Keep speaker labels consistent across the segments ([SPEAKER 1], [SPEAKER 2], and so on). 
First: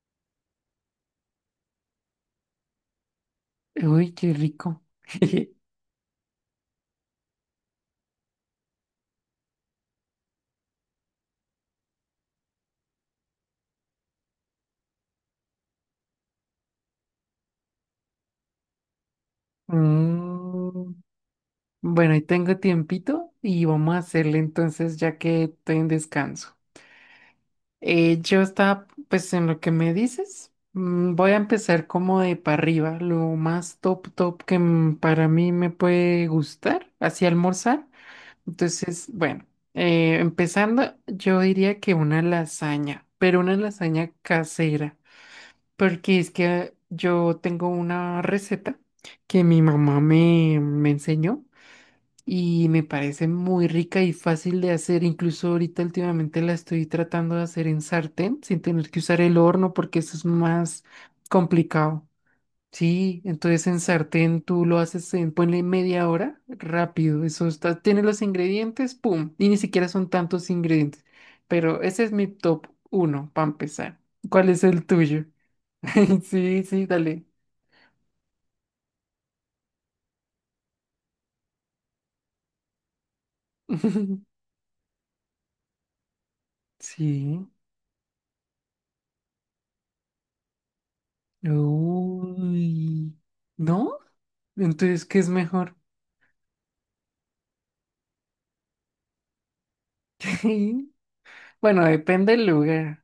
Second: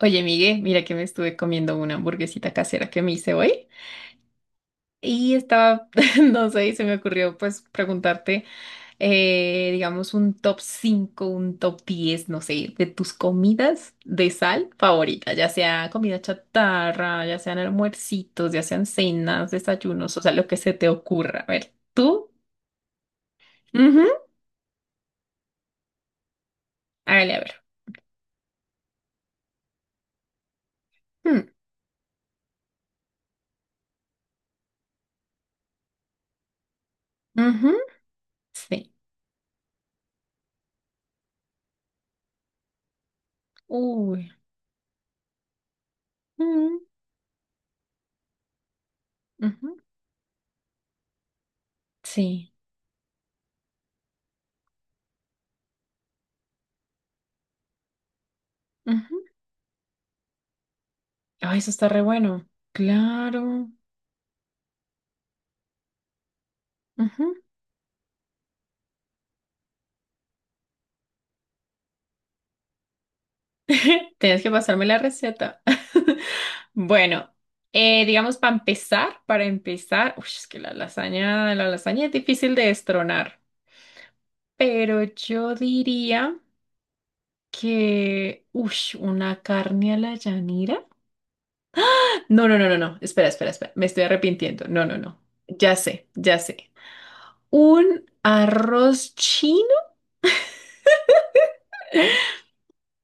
[SPEAKER 1] Oye, Miguel, mira que me estuve comiendo una hamburguesita casera que me hice hoy
[SPEAKER 2] Uy, qué rico.
[SPEAKER 1] y estaba, no sé, y se me ocurrió pues preguntarte, digamos, un top 5, un top 10, no sé, de tus comidas de sal favorita, ya sea comida chatarra, ya sean almuercitos, ya sean cenas, desayunos, o sea, lo que se te
[SPEAKER 2] Mm,
[SPEAKER 1] ocurra. A ver,
[SPEAKER 2] bueno, ahí
[SPEAKER 1] tú.
[SPEAKER 2] tengo tiempito y vamos a
[SPEAKER 1] Ujú.
[SPEAKER 2] hacerle entonces ya que estoy en descanso.
[SPEAKER 1] Hágale, a ver.
[SPEAKER 2] Yo estaba, pues en lo que me dices, voy a
[SPEAKER 1] Mm,
[SPEAKER 2] empezar como de para arriba, lo más top top que para mí me puede gustar, así
[SPEAKER 1] ujú.
[SPEAKER 2] almorzar.
[SPEAKER 1] Sí.
[SPEAKER 2] Entonces, bueno, empezando, yo diría que una lasaña, pero una lasaña
[SPEAKER 1] Uy.
[SPEAKER 2] casera. Porque es que
[SPEAKER 1] Mm,
[SPEAKER 2] yo tengo una receta que mi
[SPEAKER 1] ujú.
[SPEAKER 2] mamá me enseñó
[SPEAKER 1] Sí.
[SPEAKER 2] y me parece muy rica y fácil de hacer. Incluso ahorita últimamente la estoy tratando de hacer en sartén sin tener que usar el horno porque eso es más
[SPEAKER 1] Ay, eso está re
[SPEAKER 2] complicado.
[SPEAKER 1] bueno.
[SPEAKER 2] Sí, entonces
[SPEAKER 1] Claro.
[SPEAKER 2] en sartén tú lo haces en, ponle media hora, rápido.
[SPEAKER 1] Ujú.
[SPEAKER 2] Eso está, tiene los ingredientes, pum. Y ni siquiera son tantos ingredientes. Pero ese es mi top uno para empezar.
[SPEAKER 1] Tienes
[SPEAKER 2] ¿Cuál
[SPEAKER 1] que
[SPEAKER 2] es el
[SPEAKER 1] pasarme la
[SPEAKER 2] tuyo?
[SPEAKER 1] receta.
[SPEAKER 2] Sí, sí, dale.
[SPEAKER 1] Bueno, digamos para empezar, uy, es que la lasaña es difícil de destronar, pero yo diría
[SPEAKER 2] Sí.
[SPEAKER 1] que, uy, una carne a la llanera. No, no, no, no, no.
[SPEAKER 2] Uy.
[SPEAKER 1] Espera, espera, espera. Me
[SPEAKER 2] ¿No?
[SPEAKER 1] estoy arrepintiendo. No, no,
[SPEAKER 2] Entonces,
[SPEAKER 1] no.
[SPEAKER 2] ¿qué es
[SPEAKER 1] Ya
[SPEAKER 2] mejor?
[SPEAKER 1] sé, ya sé. Un arroz chino.
[SPEAKER 2] Bueno, depende del lugar.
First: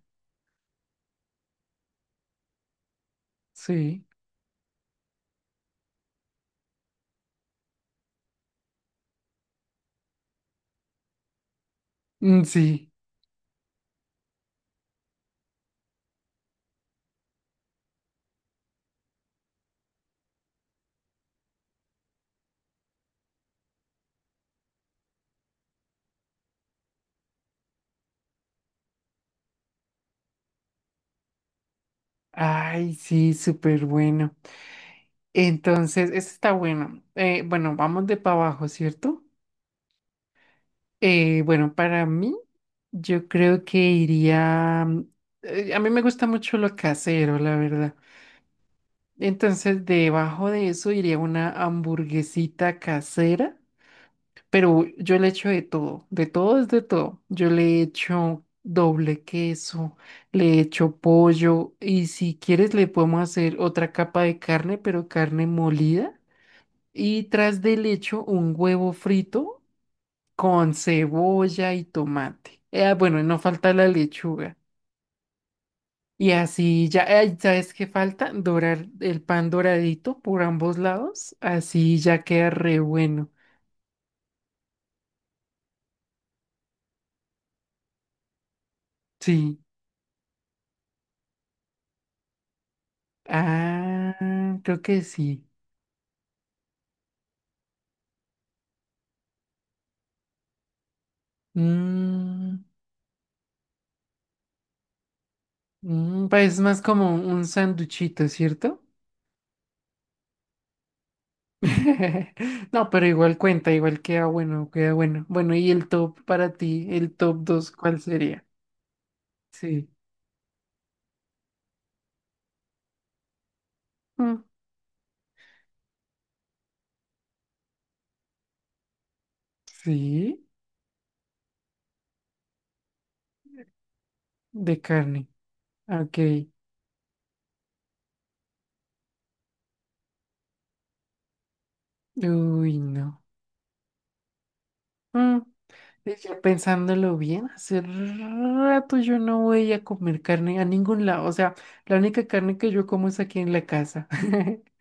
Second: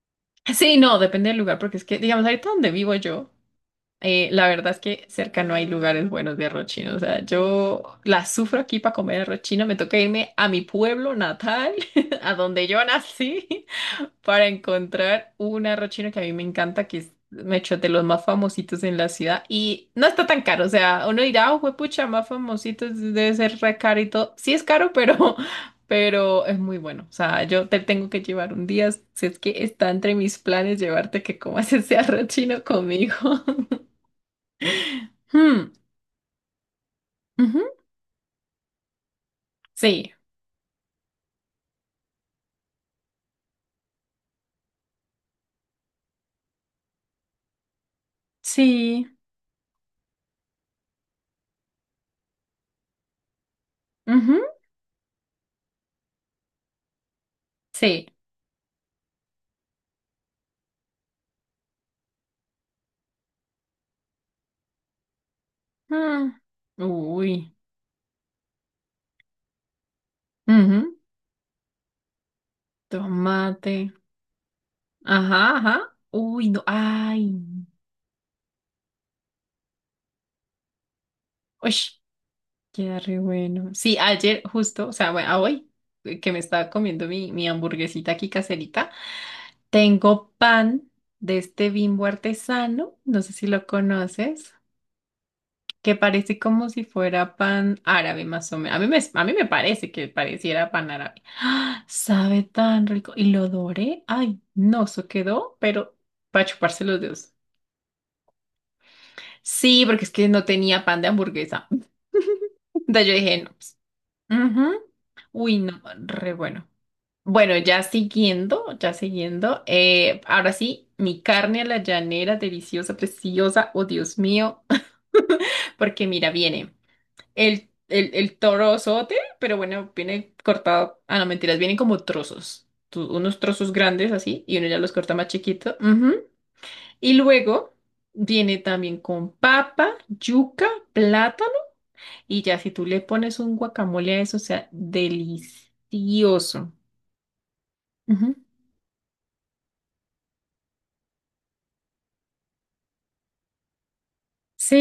[SPEAKER 1] Sí, no, depende del lugar, porque es que, digamos, ahorita donde vivo yo.
[SPEAKER 2] Sí.
[SPEAKER 1] La verdad es que cerca no hay lugares buenos de arroz chino. O sea, yo la sufro aquí para comer arroz chino. Me toca irme a mi pueblo natal, a
[SPEAKER 2] Mm,
[SPEAKER 1] donde yo
[SPEAKER 2] sí.
[SPEAKER 1] nací, para encontrar un arroz chino que a mí me encanta, que es me echo, de los más famositos en la ciudad. Y no está tan caro. O sea, uno dirá, oh, juepucha, más famositos debe ser re caro y todo. Sí es caro, pero, pero es muy bueno. O sea, yo te tengo que llevar un día. Si es que está entre mis planes llevarte que comas ese arroz chino
[SPEAKER 2] Ay,
[SPEAKER 1] conmigo.
[SPEAKER 2] sí, súper bueno.
[SPEAKER 1] Hmm.
[SPEAKER 2] Entonces, este está bueno.
[SPEAKER 1] Ujú.
[SPEAKER 2] Bueno, vamos de para abajo, ¿cierto?
[SPEAKER 1] Sí,
[SPEAKER 2] Bueno, para mí, yo creo que iría. A mí me gusta mucho lo casero, la verdad.
[SPEAKER 1] sí,
[SPEAKER 2] Entonces, debajo de eso iría una hamburguesita casera.
[SPEAKER 1] ujú,
[SPEAKER 2] Pero yo le echo de todo es de todo. Yo le
[SPEAKER 1] sí.
[SPEAKER 2] echo doble queso, le echo pollo y si quieres le podemos hacer otra capa de carne, pero carne molida.
[SPEAKER 1] Mm.
[SPEAKER 2] Y
[SPEAKER 1] Uy,
[SPEAKER 2] tras del echo un huevo frito con
[SPEAKER 1] ujú.
[SPEAKER 2] cebolla y tomate. Bueno, y no falta
[SPEAKER 1] Tomate.
[SPEAKER 2] la lechuga.
[SPEAKER 1] Ajá, ajá.
[SPEAKER 2] Y
[SPEAKER 1] Uy, no,
[SPEAKER 2] así ya,
[SPEAKER 1] ay.
[SPEAKER 2] ay, ¿sabes qué falta? Dorar el pan doradito por ambos lados.
[SPEAKER 1] Uy,
[SPEAKER 2] Así ya queda re
[SPEAKER 1] queda re
[SPEAKER 2] bueno.
[SPEAKER 1] bueno. Sí, ayer justo, o sea, bueno, a hoy que me estaba comiendo mi hamburguesita aquí caserita,
[SPEAKER 2] Sí.
[SPEAKER 1] tengo pan de este Bimbo artesano, no sé si lo conoces,
[SPEAKER 2] Ah, creo que sí.
[SPEAKER 1] que parece como si fuera pan árabe, más o menos. A mí me parece que pareciera pan árabe. ¡Ah! Sabe
[SPEAKER 2] Mm,
[SPEAKER 1] tan rico. Y lo doré. Ay, no, eso quedó, pero para
[SPEAKER 2] pues es más
[SPEAKER 1] chuparse los
[SPEAKER 2] como
[SPEAKER 1] dedos.
[SPEAKER 2] un sanduchito, ¿cierto?
[SPEAKER 1] Sí, porque es que no tenía pan de hamburguesa.
[SPEAKER 2] No,
[SPEAKER 1] Entonces
[SPEAKER 2] pero
[SPEAKER 1] yo
[SPEAKER 2] igual
[SPEAKER 1] dije, no,
[SPEAKER 2] cuenta,
[SPEAKER 1] pues,
[SPEAKER 2] igual queda bueno,
[SPEAKER 1] ujú.
[SPEAKER 2] queda bueno. Bueno,
[SPEAKER 1] Uy,
[SPEAKER 2] ¿y
[SPEAKER 1] no,
[SPEAKER 2] el top
[SPEAKER 1] re
[SPEAKER 2] para
[SPEAKER 1] bueno.
[SPEAKER 2] ti, el top
[SPEAKER 1] Bueno,
[SPEAKER 2] 2,
[SPEAKER 1] ya
[SPEAKER 2] cuál sería?
[SPEAKER 1] siguiendo, ya siguiendo,
[SPEAKER 2] Sí.
[SPEAKER 1] ahora sí, mi carne a la llanera, deliciosa, preciosa. Oh, Dios
[SPEAKER 2] Mm,
[SPEAKER 1] mío. Porque mira, viene el torozote, pero bueno, viene
[SPEAKER 2] sí,
[SPEAKER 1] cortado. Ah, no, mentiras, vienen como trozos. Unos trozos grandes así, y uno
[SPEAKER 2] de
[SPEAKER 1] ya los corta
[SPEAKER 2] carne.
[SPEAKER 1] más chiquito. Ujú.
[SPEAKER 2] Ok.
[SPEAKER 1] Y luego viene también con papa, yuca, plátano. Y ya si
[SPEAKER 2] Uy,
[SPEAKER 1] tú le
[SPEAKER 2] no.
[SPEAKER 1] pones un guacamole a eso, o sea,
[SPEAKER 2] Mm, y ya
[SPEAKER 1] delicioso.
[SPEAKER 2] pensándolo bien, hace
[SPEAKER 1] Ujú.
[SPEAKER 2] rato yo no voy a comer carne a ningún lado. O sea, la única carne que yo como es aquí en la casa.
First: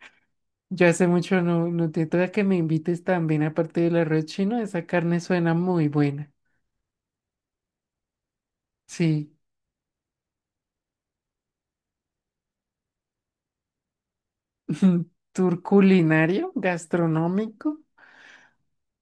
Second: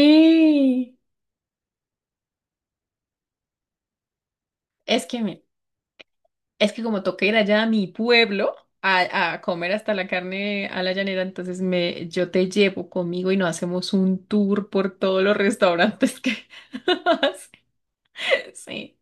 [SPEAKER 2] Yo hace mucho no, no te toca que me invites también, aparte del arroz chino, esa
[SPEAKER 1] es que
[SPEAKER 2] carne
[SPEAKER 1] me-
[SPEAKER 2] suena muy buena.
[SPEAKER 1] Es que como toca ir allá a mi pueblo a,
[SPEAKER 2] Sí,
[SPEAKER 1] a comer hasta la carne a la llanera, entonces me, yo te llevo conmigo y nos hacemos un tour por todos los
[SPEAKER 2] tour
[SPEAKER 1] restaurantes que
[SPEAKER 2] culinario, gastronómico.
[SPEAKER 1] sí,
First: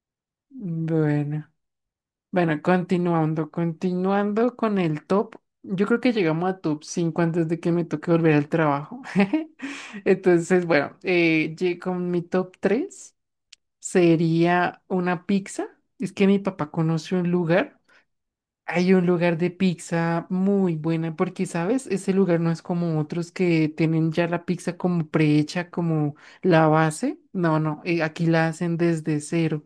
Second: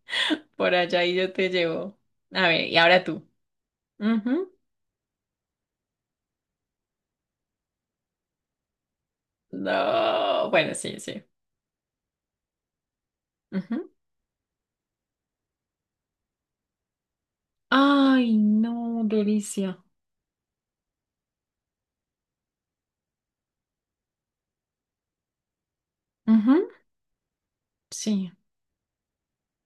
[SPEAKER 1] por allá y yo te
[SPEAKER 2] Bueno,
[SPEAKER 1] llevo. A
[SPEAKER 2] bueno,
[SPEAKER 1] ver, y ahora tú.
[SPEAKER 2] continuando,
[SPEAKER 1] Ujú.
[SPEAKER 2] continuando con el top. Yo creo que llegamos a top 5 antes de que me toque volver al trabajo.
[SPEAKER 1] No,
[SPEAKER 2] Entonces,
[SPEAKER 1] bueno,
[SPEAKER 2] bueno,
[SPEAKER 1] sí, sí.
[SPEAKER 2] con mi top 3
[SPEAKER 1] Ujú.
[SPEAKER 2] sería una pizza. Es que mi papá conoce un lugar.
[SPEAKER 1] Ay,
[SPEAKER 2] Hay
[SPEAKER 1] no,
[SPEAKER 2] un lugar de
[SPEAKER 1] delicia.
[SPEAKER 2] pizza muy buena porque, ¿sabes? Ese lugar no es como otros que tienen ya la pizza como prehecha, como la
[SPEAKER 1] Ujú.
[SPEAKER 2] base. No, no, aquí
[SPEAKER 1] Sí.
[SPEAKER 2] la hacen desde cero.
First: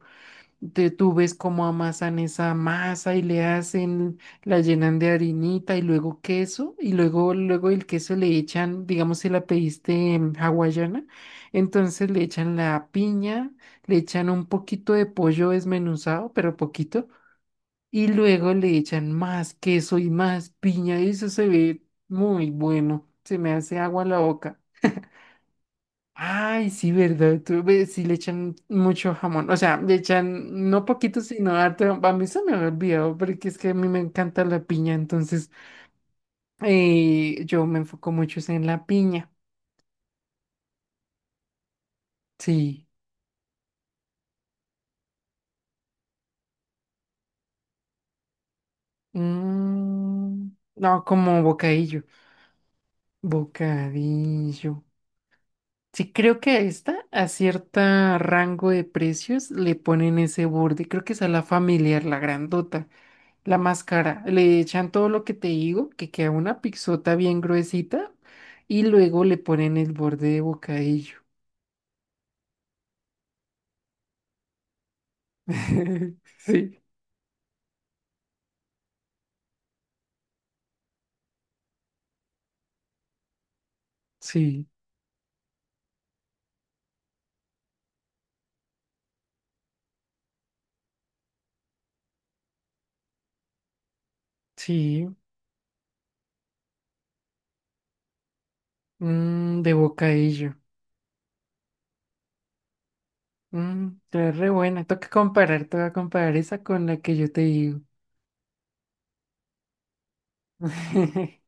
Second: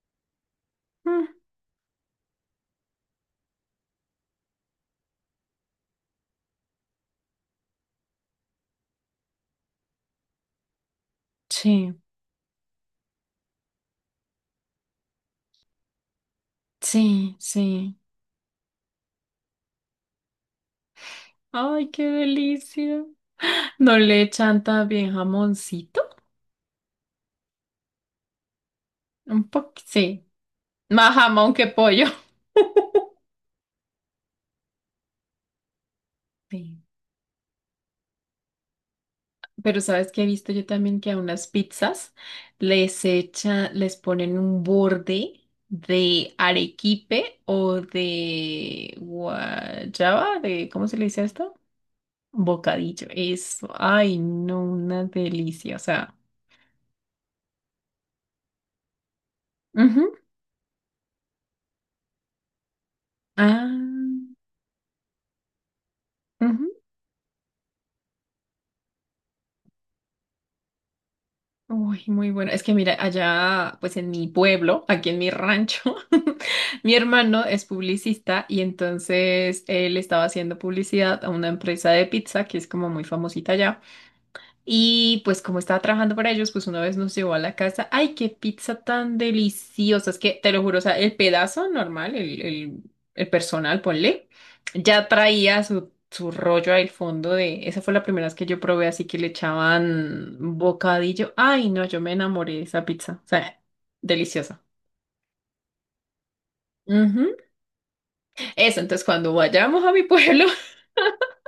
[SPEAKER 2] Tú
[SPEAKER 1] Mm,
[SPEAKER 2] ves cómo amasan esa masa y le hacen, la llenan de harinita y luego queso y luego el queso le echan, digamos si la pediste hawaiana,
[SPEAKER 1] sí,
[SPEAKER 2] entonces le echan la piña, le echan un poquito de pollo desmenuzado, pero poquito
[SPEAKER 1] sí, sí.
[SPEAKER 2] y luego le echan más queso y más piña. Y eso se ve
[SPEAKER 1] Ay, qué
[SPEAKER 2] muy
[SPEAKER 1] delicia.
[SPEAKER 2] bueno. Se me hace
[SPEAKER 1] ¿No
[SPEAKER 2] agua la
[SPEAKER 1] le
[SPEAKER 2] boca.
[SPEAKER 1] echan también jamoncito?
[SPEAKER 2] Ay, sí, ¿verdad? Tú ves, sí le echan mucho
[SPEAKER 1] Un
[SPEAKER 2] jamón. O
[SPEAKER 1] poco,
[SPEAKER 2] sea, le
[SPEAKER 1] sí.
[SPEAKER 2] echan no
[SPEAKER 1] Más
[SPEAKER 2] poquito, sino
[SPEAKER 1] jamón que
[SPEAKER 2] harto.
[SPEAKER 1] pollo.
[SPEAKER 2] A mí se me había olvidado, porque es que a mí me encanta la piña. Entonces,
[SPEAKER 1] Sí.
[SPEAKER 2] yo me enfoco mucho es en la piña.
[SPEAKER 1] Pero sabes que he visto yo también que a unas pizzas
[SPEAKER 2] Sí.
[SPEAKER 1] les echa, les ponen un borde de arequipe o de guayaba,
[SPEAKER 2] Mm,
[SPEAKER 1] de, ¿cómo se le
[SPEAKER 2] no,
[SPEAKER 1] dice
[SPEAKER 2] como
[SPEAKER 1] esto?
[SPEAKER 2] bocadillo.
[SPEAKER 1] Bocadillo. Eso. Ay, no,
[SPEAKER 2] Bocadillo.
[SPEAKER 1] una delicia. O
[SPEAKER 2] Sí,
[SPEAKER 1] sea.
[SPEAKER 2] creo que a esta, a cierta rango de precios, le ponen
[SPEAKER 1] Ujú.
[SPEAKER 2] ese borde. Creo que esa es la familiar, la grandota, la
[SPEAKER 1] Ah.
[SPEAKER 2] más cara. Le echan todo lo que te digo, que queda una
[SPEAKER 1] Ujú.
[SPEAKER 2] pixota bien gruesita, y luego le ponen el borde de bocadillo.
[SPEAKER 1] Uy, muy bueno. Es que mira, allá, pues en mi pueblo, aquí en mi rancho,
[SPEAKER 2] Sí,
[SPEAKER 1] mi hermano es publicista y entonces él estaba haciendo publicidad a una empresa de pizza que es como muy famosita allá.
[SPEAKER 2] sí,
[SPEAKER 1] Y pues como estaba trabajando para ellos, pues una vez nos llevó a la casa. ¡Ay, qué pizza tan deliciosa! Es que te lo juro, o sea, el pedazo normal, el personal, ponle, ya
[SPEAKER 2] sí.
[SPEAKER 1] traía su rollo al fondo de... Esa fue la primera vez que yo probé, así que le
[SPEAKER 2] Mm, de
[SPEAKER 1] echaban
[SPEAKER 2] bocadillo.
[SPEAKER 1] bocadillo. ¡Ay, no! Yo me enamoré de esa pizza. O sea,
[SPEAKER 2] Mm, está re
[SPEAKER 1] deliciosa.
[SPEAKER 2] buena. Toca comparar esa con la que yo
[SPEAKER 1] Ujú.
[SPEAKER 2] te digo.
[SPEAKER 1] Eso, entonces cuando vayamos a mi pueblo,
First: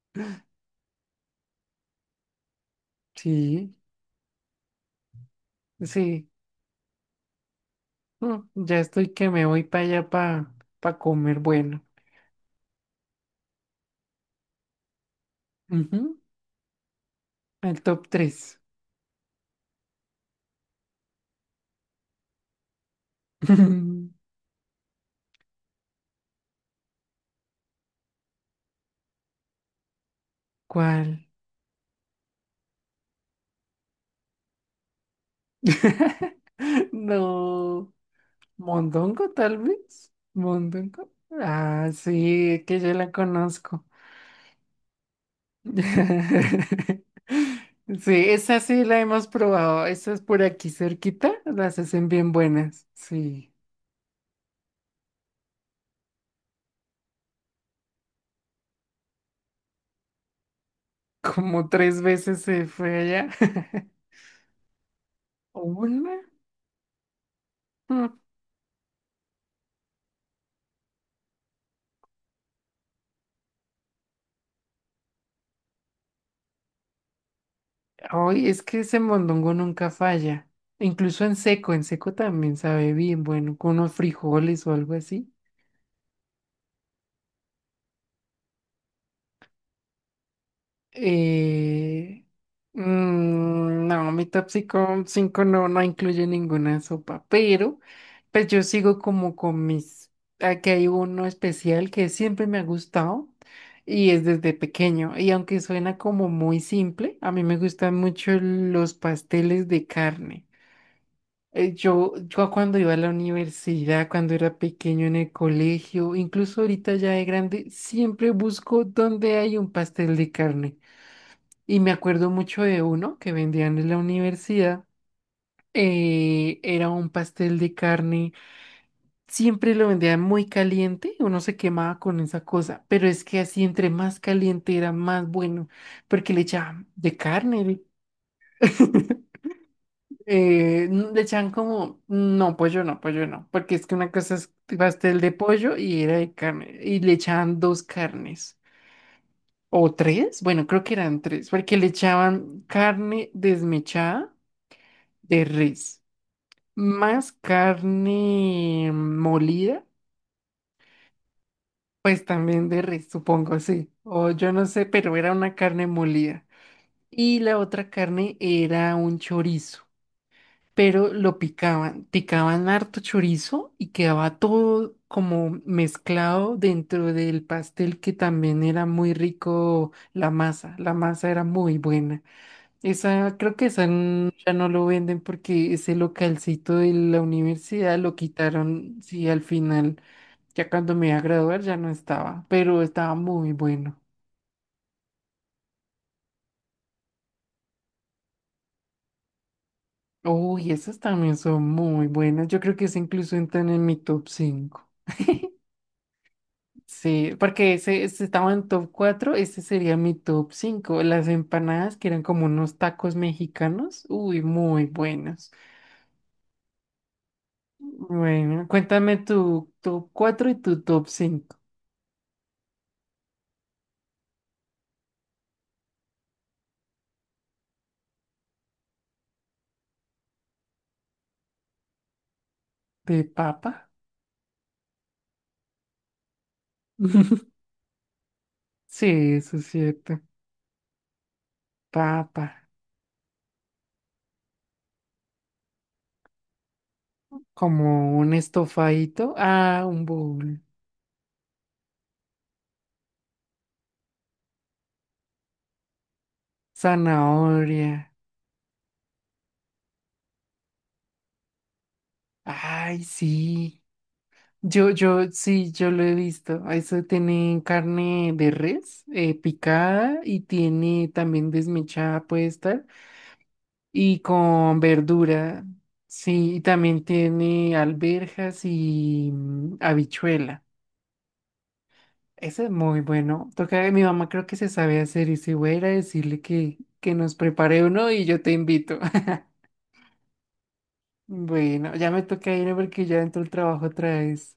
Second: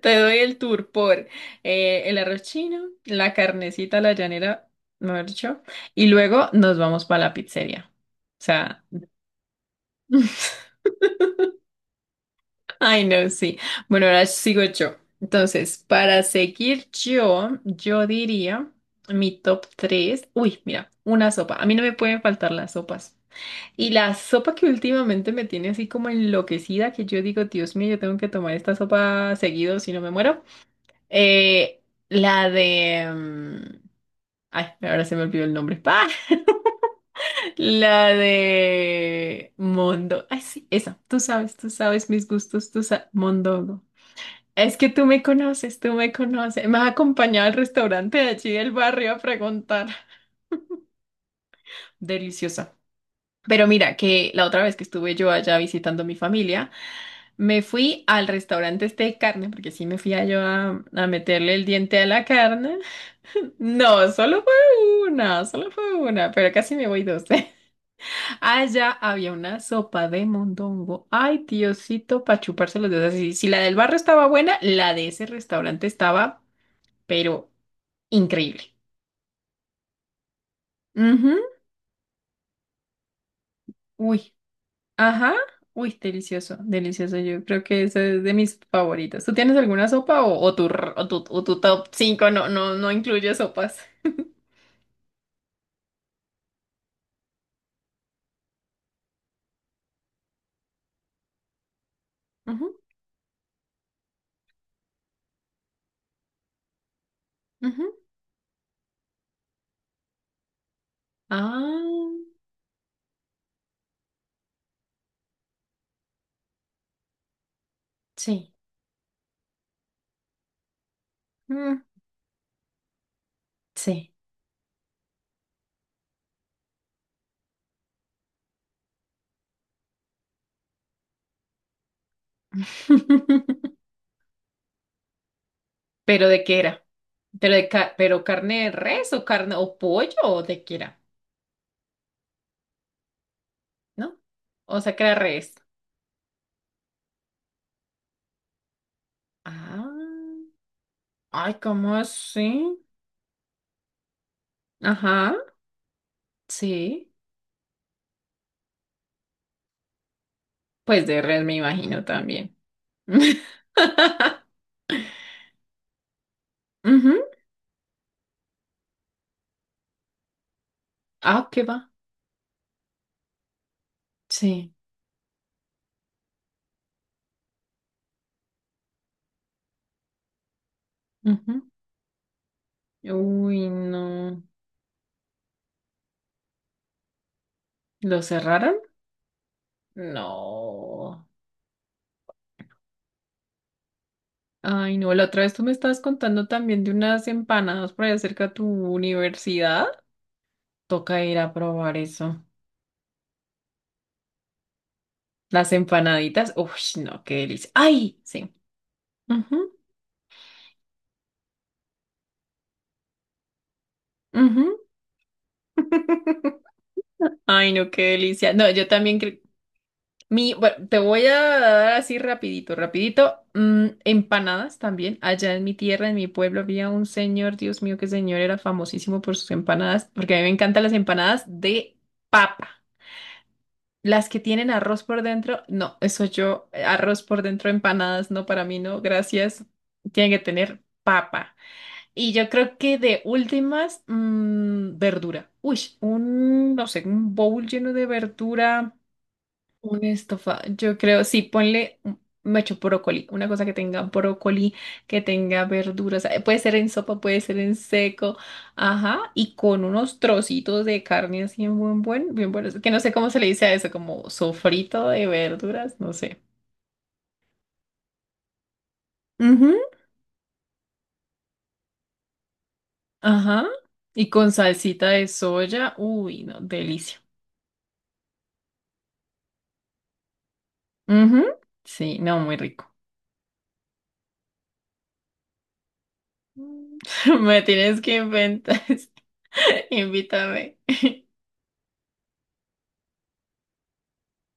[SPEAKER 1] te doy el tour por el arroz chino, la
[SPEAKER 2] Sí,
[SPEAKER 1] carnecita, a la llanera, mejor dicho, y
[SPEAKER 2] sí.
[SPEAKER 1] luego nos vamos para la pizzería. O
[SPEAKER 2] No, ya
[SPEAKER 1] sea,
[SPEAKER 2] estoy que me voy para allá para comer bueno.
[SPEAKER 1] ay no, sí. Bueno, ahora sigo yo. Entonces,
[SPEAKER 2] Ujú,
[SPEAKER 1] para seguir yo,
[SPEAKER 2] al
[SPEAKER 1] yo
[SPEAKER 2] top tres.
[SPEAKER 1] diría mi top 3. Uy, mira, una sopa. A mí no me pueden faltar las sopas. Y la sopa que últimamente me tiene así como enloquecida, que yo digo, Dios mío, yo tengo que tomar esta sopa seguido, si no me muero.
[SPEAKER 2] ¿Cuál?
[SPEAKER 1] Eh, la de... ay, ahora se me olvidó el nombre. ¡Ah!
[SPEAKER 2] No.
[SPEAKER 1] La
[SPEAKER 2] ¿Mondongo
[SPEAKER 1] de
[SPEAKER 2] tal vez?
[SPEAKER 1] Mondo. Ay, sí, esa.
[SPEAKER 2] ¿Mondongo?
[SPEAKER 1] Tú
[SPEAKER 2] Ah,
[SPEAKER 1] sabes mis
[SPEAKER 2] sí, es
[SPEAKER 1] gustos,
[SPEAKER 2] que
[SPEAKER 1] tú
[SPEAKER 2] yo
[SPEAKER 1] sabes.
[SPEAKER 2] la
[SPEAKER 1] Mondongo.
[SPEAKER 2] conozco.
[SPEAKER 1] Es que tú me conoces, tú me conoces. Me has acompañado al
[SPEAKER 2] Sí,
[SPEAKER 1] restaurante de allí
[SPEAKER 2] esa
[SPEAKER 1] del
[SPEAKER 2] sí la
[SPEAKER 1] barrio a
[SPEAKER 2] hemos probado.
[SPEAKER 1] preguntar.
[SPEAKER 2] Esa es por aquí cerquita. Las hacen bien
[SPEAKER 1] Deliciosa.
[SPEAKER 2] buenas. Sí.
[SPEAKER 1] Pero mira, que la otra vez que estuve yo allá visitando a mi familia, me fui al restaurante este de carne, porque sí me fui a yo a meterle el
[SPEAKER 2] Como
[SPEAKER 1] diente
[SPEAKER 2] tres
[SPEAKER 1] a la
[SPEAKER 2] veces se
[SPEAKER 1] carne.
[SPEAKER 2] fue allá.
[SPEAKER 1] No, solo fue
[SPEAKER 2] ¿Una?
[SPEAKER 1] una, pero casi me voy dos.
[SPEAKER 2] No.
[SPEAKER 1] Allá había una sopa de mondongo. Ay, Diosito, para chuparse los dedos. Si, si la del barrio estaba buena, la de ese restaurante estaba, pero
[SPEAKER 2] Ay, es
[SPEAKER 1] increíble.
[SPEAKER 2] que ese mondongo nunca falla. Incluso
[SPEAKER 1] Ujú.
[SPEAKER 2] en seco también sabe bien, bueno, con unos
[SPEAKER 1] Uy,
[SPEAKER 2] frijoles o algo así.
[SPEAKER 1] ajá. Uy, delicioso, delicioso. Yo creo que eso es de mis favoritos. ¿Tú tienes alguna sopa o, o tu top
[SPEAKER 2] Eh,
[SPEAKER 1] cinco no, no, no incluye sopas?
[SPEAKER 2] no, mi top cinco cinco no, no incluye ninguna sopa, pero pues yo sigo como con mis... Aquí hay uno especial que siempre me ha
[SPEAKER 1] Ujú,
[SPEAKER 2] gustado y es desde pequeño. Y aunque suena como muy simple, a mí me
[SPEAKER 1] ujú.
[SPEAKER 2] gustan mucho los pasteles de carne.
[SPEAKER 1] Ah,
[SPEAKER 2] Yo cuando iba a la universidad, cuando era pequeño en el colegio, incluso ahorita ya de grande, siempre
[SPEAKER 1] sí.
[SPEAKER 2] busco donde hay un pastel de carne. Y
[SPEAKER 1] Mm,
[SPEAKER 2] me acuerdo mucho de uno que vendían en la
[SPEAKER 1] sí.
[SPEAKER 2] universidad. Era un pastel de carne, siempre lo vendían muy caliente, uno se quemaba con esa cosa, pero es que así entre más caliente era más bueno,
[SPEAKER 1] ¿Pero
[SPEAKER 2] porque le
[SPEAKER 1] de qué era?
[SPEAKER 2] echaban de carne.
[SPEAKER 1] ¿Pero carne de res o carne o pollo o de qué era?
[SPEAKER 2] Le echan como, no, pollo no, pollo no, porque es que una
[SPEAKER 1] ¿No?
[SPEAKER 2] cosa es
[SPEAKER 1] O sea, que era
[SPEAKER 2] pastel de
[SPEAKER 1] res.
[SPEAKER 2] pollo y era de carne, y le echaban dos carnes,
[SPEAKER 1] Ah,
[SPEAKER 2] o tres, bueno, creo que eran tres,
[SPEAKER 1] ay,
[SPEAKER 2] porque le
[SPEAKER 1] ¿cómo
[SPEAKER 2] echaban
[SPEAKER 1] así?
[SPEAKER 2] carne desmechada
[SPEAKER 1] Ajá,
[SPEAKER 2] de res,
[SPEAKER 1] sí.
[SPEAKER 2] más carne molida,
[SPEAKER 1] Pues de res me imagino
[SPEAKER 2] pues
[SPEAKER 1] también.
[SPEAKER 2] también de res, supongo, sí, o yo no sé, pero era una carne molida,
[SPEAKER 1] Ujú.
[SPEAKER 2] y la otra carne era un chorizo. Pero lo
[SPEAKER 1] Ah, ¿qué va?
[SPEAKER 2] picaban, picaban harto chorizo y quedaba
[SPEAKER 1] Sí.
[SPEAKER 2] todo como mezclado dentro del pastel que también era muy rico la masa era
[SPEAKER 1] Ujú.
[SPEAKER 2] muy buena. Esa, creo que
[SPEAKER 1] Uy, no.
[SPEAKER 2] ya no lo venden porque ese localcito de la universidad lo
[SPEAKER 1] ¿Lo cerraron?
[SPEAKER 2] quitaron, sí, al final, ya cuando me iba a
[SPEAKER 1] No.
[SPEAKER 2] graduar ya no estaba, pero estaba muy bueno.
[SPEAKER 1] Ay, no. La otra vez tú me estabas contando también de unas empanadas por allá cerca de tu universidad.
[SPEAKER 2] Uy, esas
[SPEAKER 1] Toca
[SPEAKER 2] también
[SPEAKER 1] ir a
[SPEAKER 2] son
[SPEAKER 1] probar
[SPEAKER 2] muy
[SPEAKER 1] eso.
[SPEAKER 2] buenas. Yo creo que esas incluso entran en mi top 5.
[SPEAKER 1] Las empanaditas, uff, no,
[SPEAKER 2] Sí,
[SPEAKER 1] qué delicia.
[SPEAKER 2] porque ese,
[SPEAKER 1] ¡Ay!
[SPEAKER 2] ese
[SPEAKER 1] Sí.
[SPEAKER 2] estaba en top cuatro, este
[SPEAKER 1] Ujú,
[SPEAKER 2] sería mi top 5. Las empanadas que eran como unos tacos mexicanos, uy,
[SPEAKER 1] ujú.
[SPEAKER 2] muy buenos.
[SPEAKER 1] Ay, no, qué delicia.
[SPEAKER 2] Bueno,
[SPEAKER 1] No, yo también
[SPEAKER 2] cuéntame
[SPEAKER 1] creo.
[SPEAKER 2] tu top cuatro
[SPEAKER 1] Mi,
[SPEAKER 2] y tu
[SPEAKER 1] bueno, te
[SPEAKER 2] top
[SPEAKER 1] voy a
[SPEAKER 2] cinco
[SPEAKER 1] dar así rapidito, rapidito. Mm, empanadas también. Allá en mi tierra, en mi pueblo, había un señor, Dios mío, qué señor, era famosísimo por sus empanadas, porque a mí me encantan las empanadas de papa.
[SPEAKER 2] de papa.
[SPEAKER 1] Las que tienen arroz por dentro, no, eso yo, arroz por dentro, empanadas, no, para mí no,
[SPEAKER 2] Sí, eso
[SPEAKER 1] gracias.
[SPEAKER 2] es cierto.
[SPEAKER 1] Tienen que tener papa. Y
[SPEAKER 2] Papa,
[SPEAKER 1] yo creo que de últimas, mm, verdura. Uy, un, no sé, un bowl lleno de
[SPEAKER 2] como un
[SPEAKER 1] verdura,
[SPEAKER 2] estofadito, ah,
[SPEAKER 1] un
[SPEAKER 2] un
[SPEAKER 1] estofa.
[SPEAKER 2] bowl,
[SPEAKER 1] Yo creo, sí, ponle, me echo brócoli, una cosa que tenga brócoli, que tenga verduras. Puede ser en sopa, puede ser en
[SPEAKER 2] zanahoria.
[SPEAKER 1] seco. Ajá, y con unos trocitos de carne así en bien buenos. Que no
[SPEAKER 2] Ay,
[SPEAKER 1] sé cómo se le dice a
[SPEAKER 2] sí.
[SPEAKER 1] eso, como sofrito de
[SPEAKER 2] Sí, yo
[SPEAKER 1] verduras,
[SPEAKER 2] lo
[SPEAKER 1] no
[SPEAKER 2] he
[SPEAKER 1] sé.
[SPEAKER 2] visto. Eso tiene carne de res
[SPEAKER 1] Ujú.
[SPEAKER 2] picada y tiene también desmechada, puede estar,
[SPEAKER 1] Ajá,
[SPEAKER 2] y
[SPEAKER 1] y con
[SPEAKER 2] con
[SPEAKER 1] salsita de
[SPEAKER 2] verdura.
[SPEAKER 1] soya. Uy,
[SPEAKER 2] Sí,
[SPEAKER 1] no,
[SPEAKER 2] y también
[SPEAKER 1] delicia.
[SPEAKER 2] tiene alberjas y habichuela.
[SPEAKER 1] Ujú. Sí, no, muy
[SPEAKER 2] Eso es
[SPEAKER 1] rico.
[SPEAKER 2] muy bueno. Toca, mi mamá creo que se sabe hacer y si voy a ir a decirle
[SPEAKER 1] Mm.
[SPEAKER 2] que nos
[SPEAKER 1] Me
[SPEAKER 2] prepare
[SPEAKER 1] tienes
[SPEAKER 2] uno
[SPEAKER 1] que
[SPEAKER 2] y yo te
[SPEAKER 1] inventar.
[SPEAKER 2] invito.
[SPEAKER 1] Invítame.
[SPEAKER 2] Bueno, ya me toca ir porque ya entró el trabajo otra vez.